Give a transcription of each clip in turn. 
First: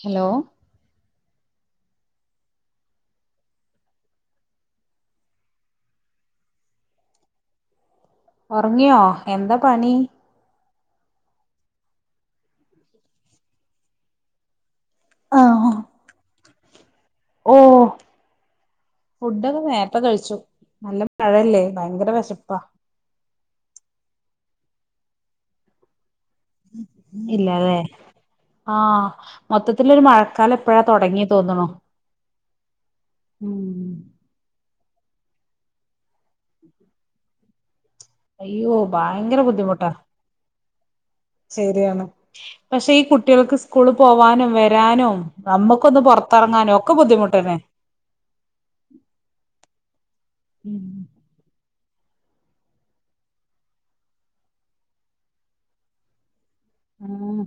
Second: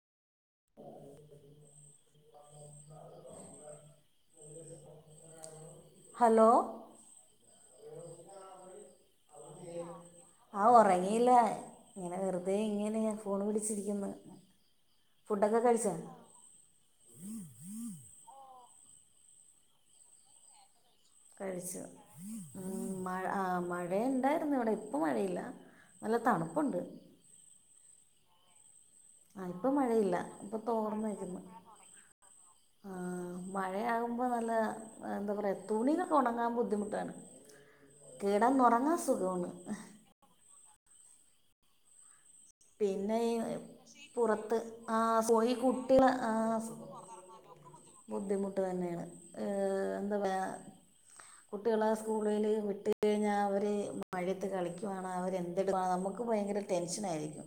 Hello hello ഒറങ്ങിയോ എന്താ പണി ആഹ് ഉറങ്ങീല്ല ഇങ്ങനെ വെറുതെ ഇങ്ങനെ ഫോൺ വിളിച്ചിരിക്കുന്നു ഫുഡൊക്കെ കഴിച്ചോ ഓഹ് ഫുഡൊക്കെ നേരത്തെ കഴിച്ചു നല്ല മഴയല്ലേ കഴിച്ചു ഭയങ്കര വെശപ്പാ ഉം മഴ ആ മഴയ ഇണ്ടായിരുന്നു ഇവിടെ ഇപ്പൊ മഴയില്ല നല്ല തണുപ്പുണ്ട് ഇല്ലാല്ലേ ആഹ് ആ ഇപ്പം മൊത്തത്തി ഒരു മഴയില്ല മഴക്കാലം ഇ പ്പഴാ തുടങ്ങി തോന്നുണു ആഹ് മഴയാകുമ്പോ നല്ല എന്താ പറയാ തുണികള് ഉണങ്ങാൻ ബുദ്ധിമുട്ടാണ് അയ്യോ കിടന്നുറങ്ങാൻ ഭയങ്കര സുഖമാണ് ബുദ്ധിമുട്ടാ ശരിയാണ് പക്ഷെ ഈ കുട്ടികൾക്ക് സ്കൂള് പോവാനും പുറത്ത് ആ വരാനും സോ- ഈ നമ്മുക്കൊന്ന് കുട്ടികൾ പൊറത്തിറങ്ങാനും ഒക്കെ ബുദ്ധിമുട്ട് [unintelligible] ബുദ്ധിമുട്ട് തന്നെയാണ് ഏ എന്താ പറയ ഉം കുട്ടികളെ സ്കൂളില് വിട്ട് കഴിഞ്ഞാൽ അവര് മഴയത്ത് കളിക്കുവാണോ അവരെന്തെടുക്ക നമുക്ക് ഭയങ്കര ടെൻഷൻ ഉം ആയിരിക്കും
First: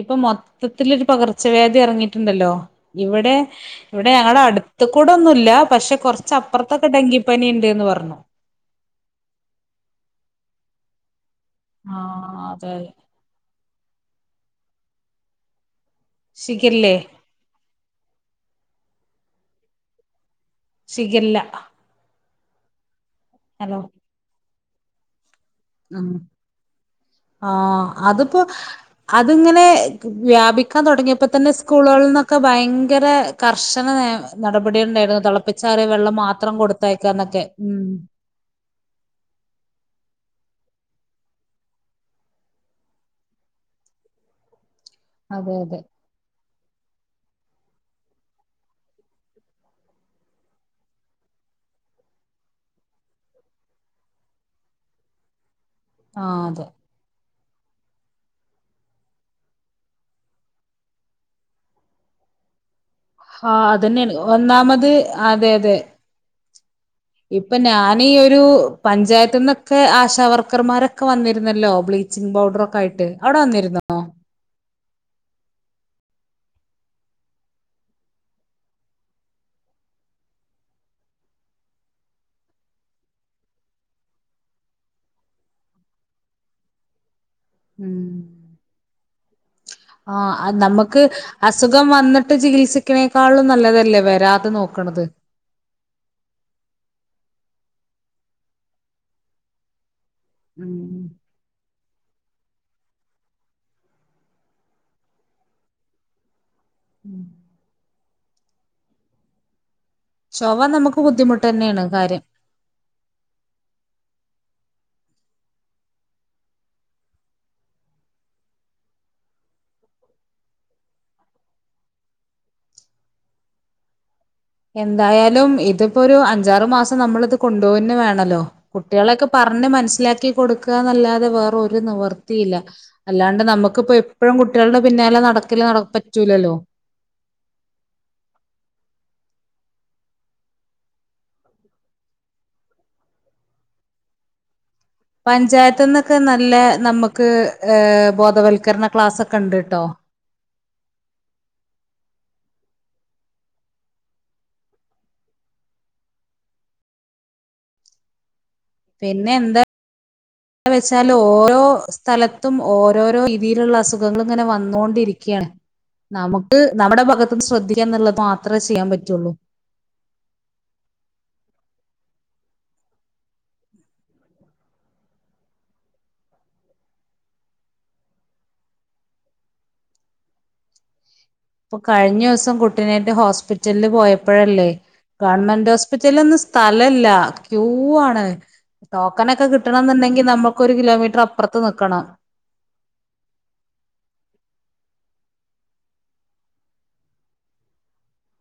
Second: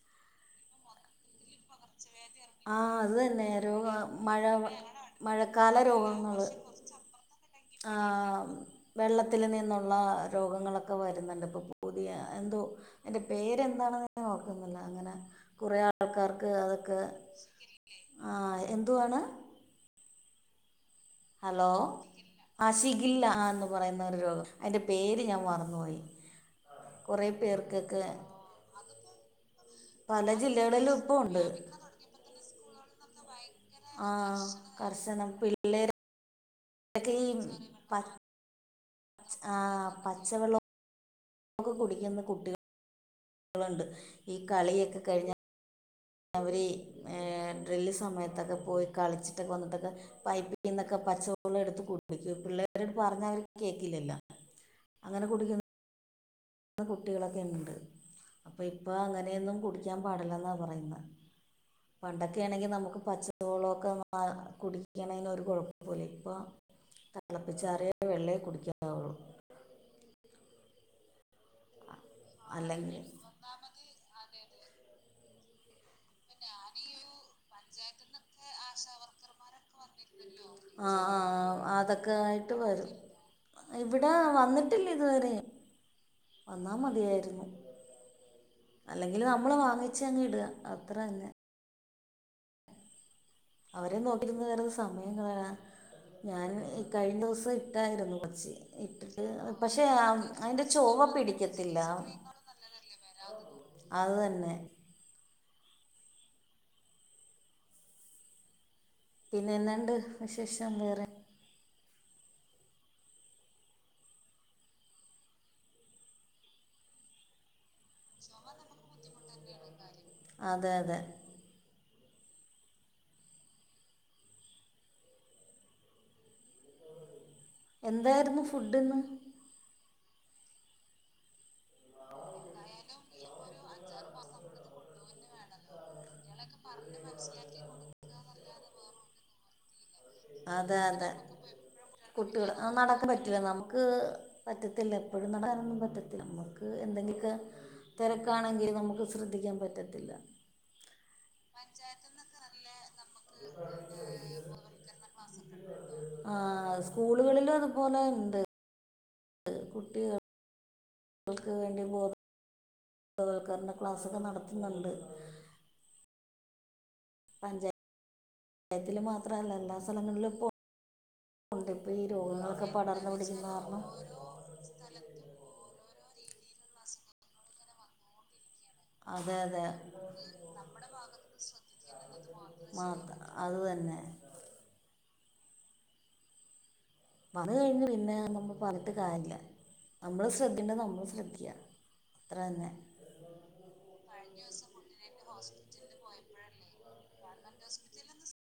ഇപ്പൊ മൊത്തത്തിലൊരു പകർച്ചവ്യാധി ഇറങ്ങിട്ട് ണ്ടല്ലോ ആ അത് ഇവിടെ തന്നെ രോഗ ഇവിടെ ഞങ്ങള മഴ അടുത്ത് കൂടെ ഒന്നുല്ല മഴക്കാല പക്ഷെ രോഗങ്ങൾ കുറച്ചപ്പർതൊക്കെ ഡെങ്കി പനി ണ്ട് ആ വെള്ളത്തിൽ നിന്നുള്ള രോഗങ്ങളൊക്കെ വരുന്നുണ്ട് പുതിയ ആഹ് എന്തോ അതെ അതെ അയിന്റെ പേരെന്താണെന്നോർക്കുന്നില്ല അങ്ങനെ കുറെ ആൾക്കാർക്ക് ഷിഗല്ലേ അതൊക്കെ ആഹ് എന്തുവാണ് സിഗല്ല അ ഷിഗല്ല എന്ന് പറയുന്നൊരു രോഗം അതിന്റെ പേര് ഞാൻ മറന്നു പോയി കുറെ ആ അതിപ്പോ അതിങ്ങനെ പല വ്യാപിക്കാൻ ജില്ലകളിലും ഇപ്പോൾ ഉണ്ട് തുടങ്ങിയപ്പോത്തന്നെ സ്കൂളുകളിൽന്നൊക്കെ ഭയങ്കര കർശന ആ നടപടി ഉണ്ടായിരുന്നു കർശനം തിളപ്പിച്ചാറിയ പിള്ളേരൊക്കെ വെള്ളം മാത്രം കൊടുത്തയക്കാന്നൊക്കെ ഉം ആഹ് പച്ച വെള്ളം ക്കെ കുടിക്കുന്ന കുട്ടികൾണ്ട് ഈ കളിയൊക്കെ കഴിഞ്ഞ അതെ അതെ [unintelligible] അവര് [inaudible] ഇൻട്രവൽ സമയത്തൊക്കെ പോയി കളിച്ചിട്ടൊക്കെ വന്നിട്ടൊക്കെ പൈപ്പിൽ നിന്നൊക്കെ പച്ചവെള്ളം എടുത്ത് കുടിക്കും പിള്ളേരോട് പറഞ്ഞ അവര് കേൾക്കില്ലല്ലോ അങ്ങനെ കുടിക്കും ആ അതെ [unintelligible] അപ്പൊ ഇപ്പ അങ്ങനെയൊന്നും കുടിക്കാൻ പാടില്ലെന്നാ പറയുന്നത് പണ്ടൊക്കെ ആണെങ്കി നമുക്ക് ആഹ് പച്ചവെള്ളൊക്കെ അതന്നെയാണ് [unintelligible] ഒന്നാമത് കുടിക്കണന് ഒരു അതെ അതെ കൊഴപ്പൊല്ലെനി ഇപ്പൊ ഇപ്പൊ ഞാനീയൊരു കുടിക്കാവുള്ളൂ പഞ്ചായത്ത്ന്നൊക്കെ ആശാവർക്കർമാരൊക്കെ വന്ന രുന്നല്ലോ ബ്ലീച്ചിംഗ് പൗഡർ ഒക്കെ അല്ലെങ്കിൽ ആയിട്ട് അവിടെ വന്നിരുന്നോ ആ ആഹ അതൊക്കെ ആയിട്ട് വരും ഇവിടെ വന്നിട്ടില്ല ഇതുവരെയും വന്നാ മതിയായിരുന്നു അല്ലെങ്കില് നമ്മള് ആ നമ്മക്ക് അസുഖം വന്നിട്ട് ചികിത്സിക്കണേ അവരെ നോക്കി നിന്ന് വെറ്തെ സമയം കളയാൻ ഞാൻ [unintelligible] കഴിഞ്ഞ ദിവസം ഇട്ടായിരുന്നു കൊറച്ച് ഇട്ടിട്ട് പക്ഷെ [unintelligible] അയിന്റെ ഉം ചൊവ പിടിക്കത്തില്ല [inaudible] അത് തന്നെ ഉം പിന്നെ എന്നാണ്ട് ചൊവ വിശേഷം നമുക്ക് വേറെ ബുദ്ധിമുട്ട് തന്നെയാണ് കാര്യം അതെ അതെ എന്തായാലും ഇതിപ്പോ ഒരു അഞ്ചാറ് മാസം നമ്മളിത് കൊണ്ടോവന്നെ വേണല്ലോ എന്തായിരുന്നു ഫുഡിന്ന് കുട്ടികളെക്കെ പറഞ് മനസിലക കൊടുക്കന്നല്ലാതെ വേറൊരു നിവർത്തിയില്ല അല്ലാണ്ട് നമ്മക്കിപ്പോ എപ്പോഴും കുട്ടികളുടെ പിന്നാലെ നടക്കില്ല നട പറ്റൂലല്ലോ അതെ അതെ [inaudible] കുട്ടികൾ ആ നടക്കാൻ പറ്റില്ല നമുക്ക് പറ്റ പറ്റത്തില്ല എപ്പോഴും നടക്കാനൊന്നും പഞ്ചായത്ത് ന്നൊക്കെ പറ്റത്തില്ല നല്ല നമുക്ക് നമുക്ക് എന്തെങ്കിലുമൊക്കെ തിരക്കാണെങ്കിൽ ബോധവൽക്കരണ നമുക്ക് ക്ലാസ്സൊക്കെ ശ്രദ്ധിക്കാൻ ഉണ്ട് പറ്റ ട്ടോ പറ്റത്തില്ല പഞ്ചായത്ത്ന്നൊക്കെ നല്ല നമ്മുക്ക് ഏഹ് [inaudible] [inaudible] ആ സ്കൂളുകളിലും അതുപോലെ ഇണ്ട് പിന്നെ എന്താ വെച്ചാല് ഓരോ വേണ്ടി സ്ഥലത്തും ഓരോരോ ബോധവൽക്കരണ രീതിയിലുള്ള ക്ലാസ്സൊക്കെ അസുഖങ്ങളിങ്ങനെ നടത്തുന്നുണ്ട് വന്നോണ്ടിരിക്കയാണ് നമുക്ക് നമ്മുടെ ഭാഗത്തന്ന് പഞ്ചായത്തിൽ ശ്രദ്ധിക്കാ എന്നുള്ളത് മാത്രമേ ചെയ്യാൻ പറ്റുള്ളു മാത്രമല്ല എല്ലാ [unintelligible] [inaudible] അപ്പൊ ഈ രോഗങ്ങളൊക്കെ പടർന്ന് പിടിച്ചെന്ന്റണം അതെ അതെ [inaudible] അപ്പൊ കഴിഞ്ഞ ദിവസം മാ കുട്ടിനായിട്ട് അത് ഹോസ്പിറ്റലില് തന്നെ പോയപ്പോഴല്ലേ ഗവൺമെന്റ് ഹോസ്പിറ്റലിൽന്ന് [unintelligible] [unintelligible] വന്ന് ക്യൂ കഴിഞ്ഞ് പിന്നെ ആണ് നമ്മൾ പറഞ്ഞിട്ട് ടോക്കന കാര്യല്ല ഒക്കെ കിട്ടണം എന്നുണ്ടെങ്കിൽ നമ്മള് നമുക്ക് ഒരു ശ്രദ്ധിക്കേണ്ടത് നമ്മൾ കിലോമീറ്റർ ശ്രദ്ധിക്കുക അപ്പുറത്ത് [unintelligible] അക്കണം അത്ര തന്നെ [inaudible] [inaudible] ഹോസ്പിറ്റല പോയപ്പോഴല്ലേ ഗവൺമെന്റ് ഹോസ്പിറ്റല [unintelligible]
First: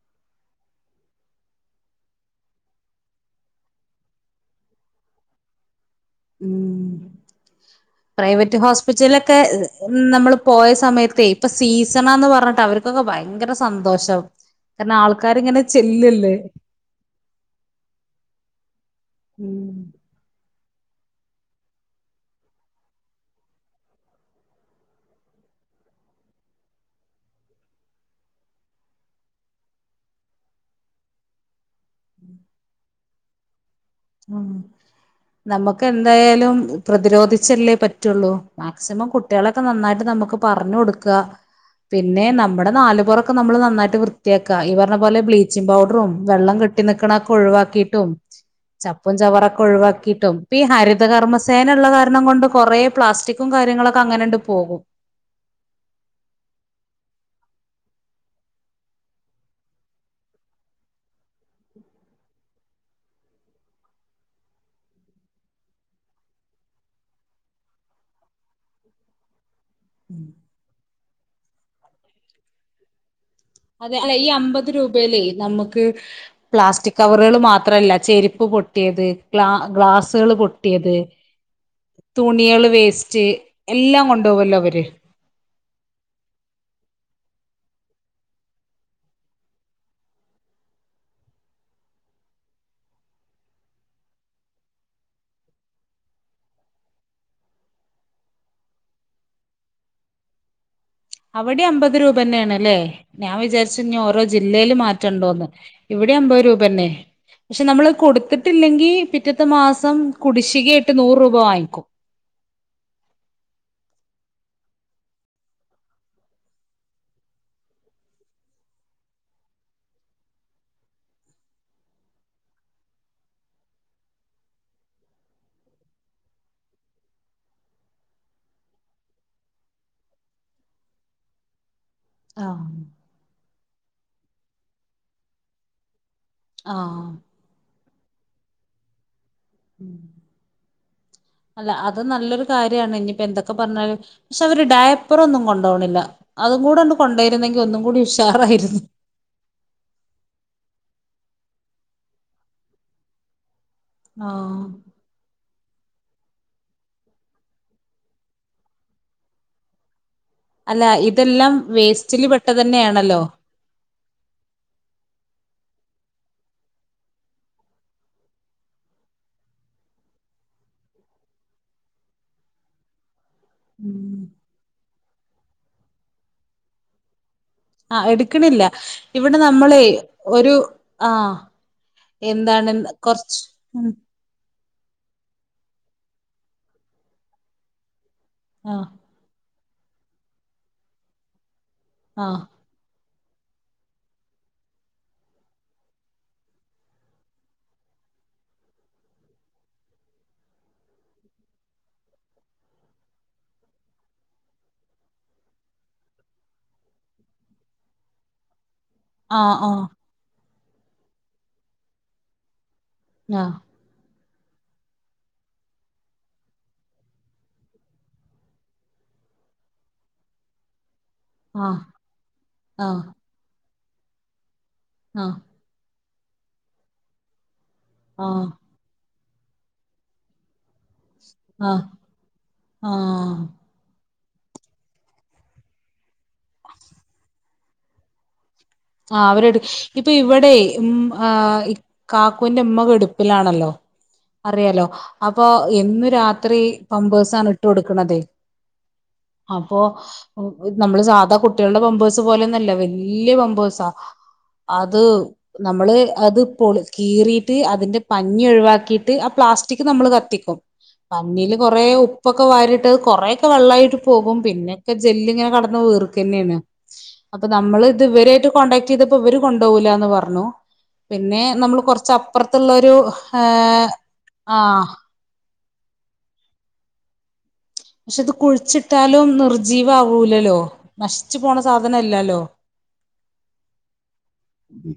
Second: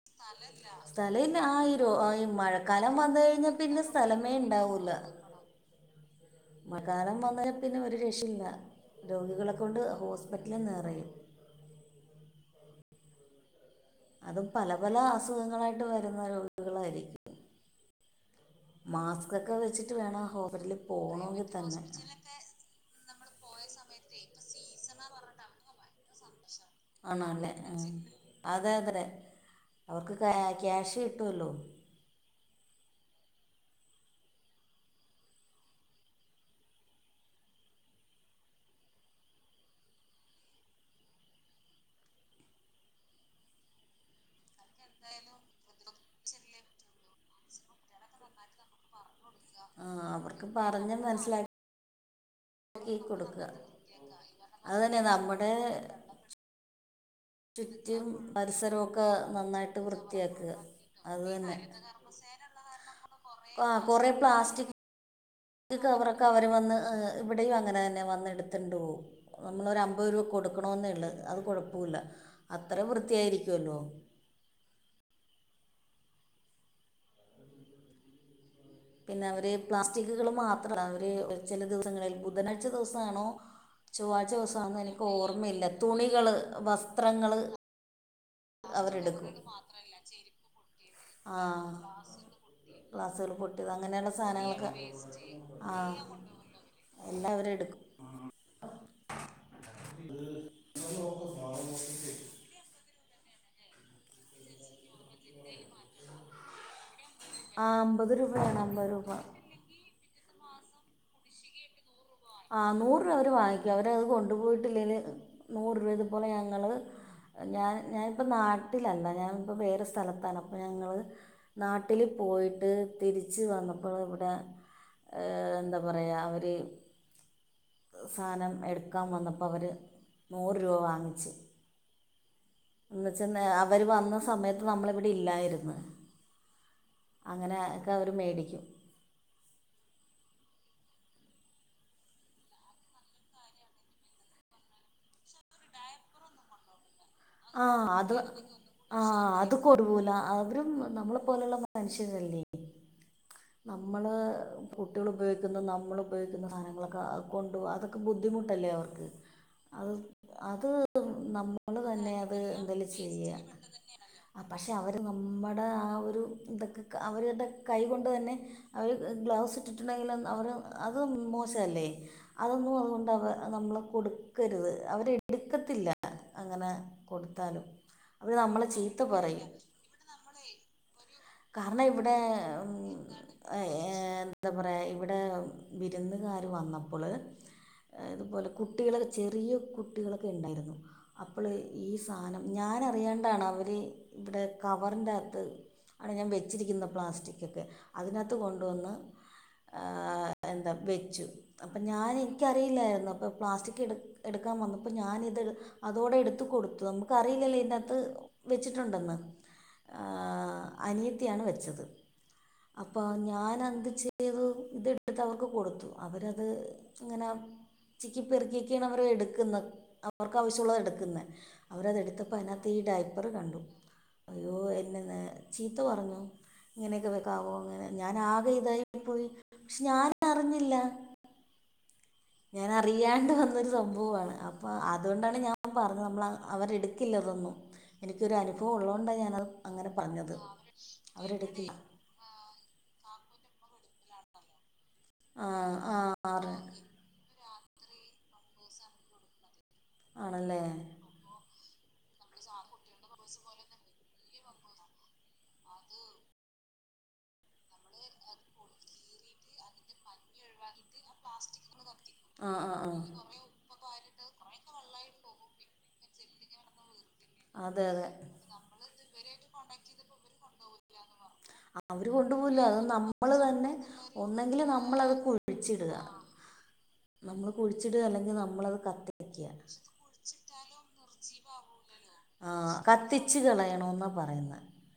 [inaudible] സ്ഥലല്ല ആയിരോ ആ മഴക്കാലം വന്ന കഴിഞ്ഞാൽ പിന്നെ സ്ഥലമേ ഇണ്ടാവൂല ഉം മക്കാലം വന്ന പ്രൈവറ്റ് ഹോസ്പിറ്റലൊക്കെ കൊണ്ട് നമ്മൾ ഹോസ്പിറ്റലിൽ പോയ നിറയും സമയത്ത ഇപ്പ സീസണാന്ന് പറഞ്ഞിട്ട് അവർ ക്കെ ഭയങ്കര സന്തോഷം അതും പല പല കാരണം ആൾക്കാരിങ്ങനെ അസുഖങ്ങളായിട്ട് വരുന്ന ചെല്ലല്ലേ രോഗികളായിരിക്കും മാസ്ക്കൊക്കെ ഉം വെച്ചിട്ട് വേണം ഹോസ്പിറ്റലിൽ പോന്നോക്കിൽ തന്നെ ആണല്ലേ അതത്രേ അവർക്ക് ക്യാഷ് കിട്ടുല്ലോ ആഹ നമുക്ക് എന്തായാലും പ്രതിരോധിച്ചല്ലേ പറ്റുള്ളൂ മാക്സിമം കുട്ടികളൊക്കെ നന്നായിട്ട് നമ്മ നമുക്ക് പറഞ്ഞ കൊടുക്ക പിന്നെ നമ്മുടെ നാലുപുറൊക്കെ നമ്മള് നന്നായിട്ട് വൃത്തിയാക്കുക ഈ പറഞ്ഞ പോലെ ബ്ലീച്ചിംഗ പൗഡറും വെള്ളം കെ കെട്ടി നിക്കണ ഒക്കെ ഒഴിവാക്കിട്ടും ചപ്പും ചവറൊക്കെ ആ ഒഴിവാക്കിയിട്ടും അവർക്ക് ഇപ്പ ഈ പറഞ്ഞ് മനസ്സിലാക്കി ഹരിതകർമ്മസേന ഉള്ള കാരണം കൊണ്ട് കൊറെ കൊടുക്കുക പ്ലാസ്റ്റിക്കും കാര്യങ്ങളൊക്കെ അങ്ങനെണ്ട് അത് പോകും തന്നെ നമ്മുടെ ചുറ്റിയും പരിസരംഒക്കെ നന്നായിട്ട് വൃത്തിയാക്കുക അത് തന്നെ ആ കൊറ പ്ലാസ്റ്റിക് ഈ കവറൊക്കെ അവർ വന്ന് ഇവിടെയും അങ്ങനെ തന്നെ വന്ന എടുത്തണ്ട് പോവും നമ്മള ഒരമ്പത് രൂപ കൊടുക്കണെന്ന ഉള്ളു അത് കുഴപ്പമില്ല അത്ര വൃത്തിയായിരിക്കും അതെ അല്ല ഈ അമ്പത് രൂപയിലേ നമുക്ക് പ്ലാസ്റ്റി കവറുകൾ മാത്രല്ല ചെരുപ്പ് പൊ പിന്നെ അവര് പ്ലാസ്റ്റിക്കുകള് മാത്രം അവര് ചില ദിവസങ്ങളിൽ ബുധനാഴ്ച തുണികള് വേസ്റ്റ് ദിവസമാണോ എല്ലാം ചൊവ്വാഴ്ച കൊണ്ടുപോകല്ലോ ദിവസമാ അവര് എനിക്ക് ഓർമ്മയില്ല തുണികള് വസ്ത്രങ്ങള് അവരെടുക്കും ആ ഗ്ലാസുകൾ പൊട്ടിയത് അങ്ങനെയുള്ള സാധനങ്ങളൊക്കെ ആഹ എല്ലാ അവര് എടുക്കും അവിടെ അമ്പത് രൂപ തന്നെയാണ്ല്ലേ ഞാൻ വിചാരിച്ചു ഓരോ ജില്ലയിൽ മാറ്റ ണ്ടോന്ന് ഇവിടെ അമ്പത് രൂപ തന്നെ പക്ഷെ ആ നമ്മള് അമ്പത് രൂപയാണ് അമ്പത് കൊടുത്തിട്ടില്ലെങ്കി രൂപ പിറ്റത്തെ മാസം കുടിശ്ശികായിട്ട് നൂറ് രൂപ വാങ്ങിക്കും ആ നൂറ് രൂപ അവര് വാങ്ങിക്കും അവര അത് കൊണ്ടുപോയിട്ടില്ലേല് നൂറ് രൂപ ഇതുപോലെ ഞങ്ങള് ഞാൻ ഞാനിപ്പ നാട്ടിലല്ല ഞാനിപ്പോ വേറെ സ്ഥലത്താണ് അപ്പൊ ഞങ്ങള് നാട്ടില് പോയിട്ട് തിരിച്ച് വന്നപ്പോൾ ഇവിടെ എന്താ പറയാ അവര് സാധനം എടുക്കാന് വന്നപ്പോൾ അവര് നൂറ് രൂപ വാങ്ങിച്ചു ആ. എന്നച്ചന്ന് അവര് വന്ന സമയത്ത് നമ്മളിവിടെ ഇല്ലായിരുന്നു. ആഹ് അങ്ങനെഒക്കെ അവര് മേടിക്കും. ഉം. അല്ല അത് നല്ലൊരു കാര്യാണ് ഇനിയിപ്പോ എന്തൊക്കെ പറഞ്ഞാലും പക്ഷെ അവര് ഡയപ്പറൊന്നും കൊണ്ടോവണില്യ. അത് കൂടൊന്ന്. ആ അത് ആ അത് കൊടുവൂല അവര നമ്മ. പോലുള്ള മനുഷ്യരല്ലേ അമ്മള് ആഹ് കുട്ട്യോള് ഉപയോഗിക്കുന്ന. മ്മള് ഉപയോഗിക്കുന്ന സാധനങ്ങളൊക്കെ അത് കൊണ്ടോവാ അതൊക്കെ ബുദ്ധിമുട്ടല്ലേ അവർക്ക് അത്. അല്ല ഇതെല്ലാം വേസ്റ്റില് പെ എന്തേലും ചെയ്യ പക്ഷെ അവര് ന മ്മടെ ആ ഒരു ഇതൊക്കെ അവരത് കൈകൊണ്ട് തന്നെ അവർ ഗ്ലൗസ് ഇട്ടിട്ടുണ്ടെങ്കിലും. അവർ അത് മോശമല്ലേ അതൊന്നും അതുകൊണ്ട് അവ നമ്മൾ ഉം കൊടുക്കരുത് അവരെടു ക്കത്തില്ല അങ്ങനെ. കൊടുത്താലും ആ അവർ എടുക്കണില്ല നമ്മളെ ചീത്ത ഇവിടെ പറയും നമ്മളെ ഒരു ആ. കാരണം ഇവിടെ എന്താണ് കൊറച്ച് ഏ ഉം എന്താ പറയാ ഇവിടെ വിരുന്നുകാര് വന്നപ്പോള്. ഇതുപോലെ ആ കുട്ടികൾ ചെറിയ കുട്ടികളൊക്കെ ഉണ്ടായിരുന്നു അപ്പൊള് ഈ ആ സാധനം ഞാന് അറിയാണ്ടാണ് അവര് ഇവിടെ കവറിന്റകത്ത്. ആണ് ഞാൻ വെച്ചിരിക്കുന്ന പ്ലാസ്റ്റിക്കൊക്കെ അതിനകത്ത് കൊണ്ടുവന്ന്. ആ ന്താ വെച്ചു അപ്പൊഞാന് എനിക്കറിയില്ലായിരുന്നു അപ്പൊ പ്ലാസ്റ്റിക്എടുക്കാൻ എടുക്കാൻ. കാൻ വന്നപ്പോ ഞാനിത് അതോടെ എടുത്തു കൊടുത്തു നമുക്കറിയില്ലലോ ഇതിന്റകത്ത് വെച്ചിട്ടു ണ്ടെന്ന് ആ അനിയത്തിയാണ് വെച്ചത്. അപ്പൊ ആ ഞാനെന്ത് ചെ യ്തു ഇതെടുത്ത് അവർക്ക് കൊടുത്തു അവരത് ഇങ്ങനെ. ചിക്കി പെറുക്കിയൊക്കെയാണ് അവർ എടുക്കുന്നത് അവർക്കാവശ്യമുള്ളതാണ് എടുക്കുന്നേ. ആ അവരതെടുത്തപ്പോ അതിനാത്ത് ഈ ആ ഡൈപ്പറ് കണ്ടു. അയ്യോ എന്നെ ആ ചീത്ത പറഞ്ഞു ഇങ്ങനെയൊക്കെ വെക്കാവോ അങ്ങനെ ഞാൻ ആ ആകെ ഇതായിപ്പോയി. പക്ഷെ ഞാനറിഞ്ഞില്ല. ആഹ്. ഞാൻ അറിയാണ്ട് വന്നൊരു സംഭവമാണ് അപ്പൊ അതുകൊണ്ടാണ് ഞാൻ പറഞ്ഞത് നമ്മള്. അവരെടുക്കില്ലതൊന്നും എനിക്കൊരു അനുഭവ ആ അവരെടു ഇപ്പൊ ഇവിടെയെ മ് അവരെടുക്കില്ല ആ് കാക്കുവിന്റെ ഉമ്മ കെടപ്പിലാണ്. ആണലോ അറിയാലോ അപ്പോ ആ ആ ആറ് എന്നുംരാത്രി പമ്പേഴ്സാണ് ഇട്ട് കൊടുക്കണതെ അപ്പോ ആണല്ലേ നമ്മള് സാധാ കുട്ട്യോളുടെ പാമ്പേഴ്സ്. പോലന്നുവല്ല വല്യാ പമ്പേഴ്സാ. അത് നമ്മള് അത് പൊളി കീറിട്ട് അതിന്റെ പഞ്ഞി ഒഴിവാക്കിട്ട് ആ പ്ലാ സ്റ്റിക്ക് നമ്മൾ കത്തിക്കും പന്നീൽ കുറേ ഉപ്പൊക്കെ ആ ആ വാരിട്ട് ആ കൊറെയൊക്കെ വെള്ളായിട്ട്. പോകും പിന്നൊക്കെ ജെല്ല് ഇങ്ങനെ കീടന്ന് വീർക്കന്നെയാണ് അപ്പൊ നമ്മൾ അതെ അതെ ഇതവരായിട്ട്. ചെയ്തപ്പോ ഇവര് കൊണ്ടോവില്ലാന്ന് പറഞ്ഞു. പിന്നെ നമ്മൾ അവർ കുറച്ച് കൊണ്ടുപോകില്ല അത് അപ്പുറത്തുള്ളൊരു നമ്മൾ തന്നെ ഏഹ് ആ ഒന്നെങ്കിൽ നമ്മളത് കുഴിച്ചിടുക നമ്മൾള് പക്ഷെ അത് കുഴിച്ചിട്ടാലും നിർജ്ജീവ ആവൂലാല്ലോ നശിച്ചു പോണ സാധനല്ലാല്ലോ. ആ കത്തിച്ച് കളയണോന്നാ പറയുന്നെ. ഉം.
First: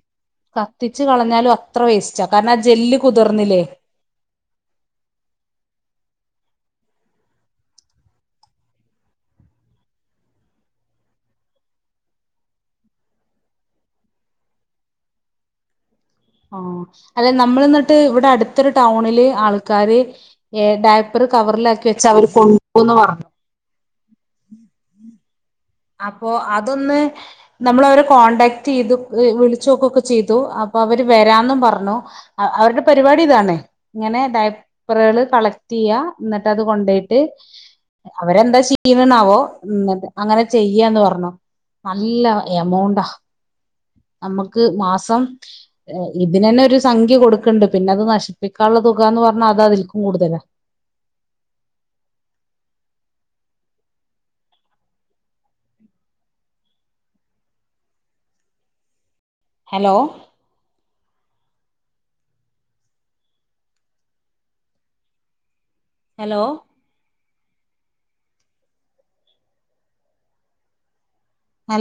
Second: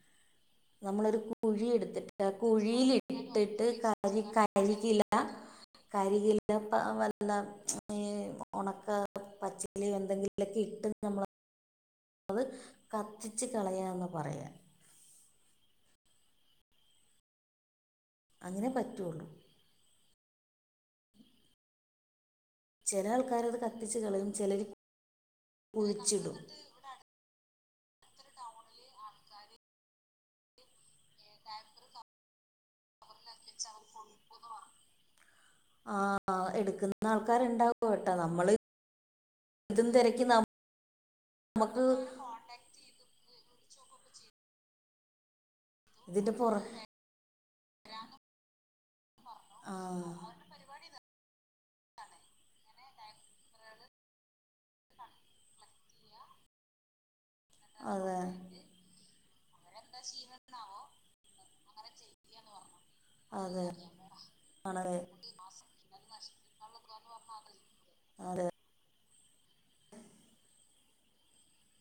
നമ്മളൊരു കുഴി എടുത്തിട്ട് കാരണം ആ ജെല്ല് കുതിർന്നില്ലേ കുഴിയിലിട്ടിട്ട് കരി കരിയില കരികില വല്ല ഈ ഉണക്ക പച്ചിലിയോ എന്തെങ്കിലൊക്കെ ഇട്ട് നമ്മള് അത് കത്തിച്ച കളയാന്ന് പറയാ. ഓ അല്ലെ നമ്മൾ എന്നിട്ട് ഇവിടെ അടുത്തൊരു അങ്ങനെ ടൗണില് പറ്റുള്ളൂ ആൾക്കാര് ഏ ഡയപ്പർ കവറിലാക്കി വെച്ച് അവര് കൊണ്ടുപോകുന്ന് ചില പറഞ്ഞു ആൾക്കാരത് കത്തിച്ചു കളയും ചിലര് അപ്പൊ അതൊന്ന് നമ്മള് അവരെ കോണ്ടാക്ട് ചെയ്തു വിളിച്ചു നോക്കൊക്കെ ചെയ്തു അപ്പൊ അവര് വരാന്നും പറഞ്ഞു അവരുടെ പരിപാടി ഇതാണ് ഇങ്ങനെ ഡയപ്പറുകൾ കള ക്ട് ചെയ്യാ ആ എന്നിട്ട് അത് എടുക്കുന്ന കൊണ്ടോയിട്ട് ആൾക്കാരുണ്ടാവും കേട്ടോ നമ്മൾ അവരെന്താ ചെയീണാവോ ഇതും എന്നിട്ട് തിരക്കി അങ്ങനെ ചെയ്യാന്ന് പറഞ്ഞു നമുക്ക് നല്ല എമൗണ്ടാ നമ്മുക്ക് മാസം ഇതിന്റെ പുറ ഇതിനന്നെ ഒരു സംഖ്യ കൊടുക്കണ്ട് പിന്നെ അത് നശിപ്പിക്കാനുള്ളതും ന്ന് പറഞ്ഞാ അത് ആ അതിൽ കൂടുതലാ അതെ ഹലോ അതെ ആണെലെ എം ഹലോ അതെ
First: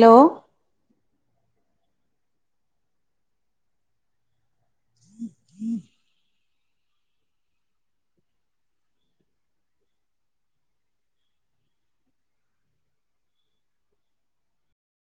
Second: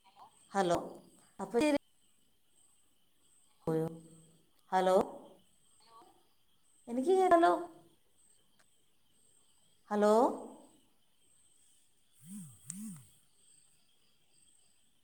ഹലോ ഹലോ അപ്പ ഹലോ എനിക്ക് കേക്കാലോ ഹലോ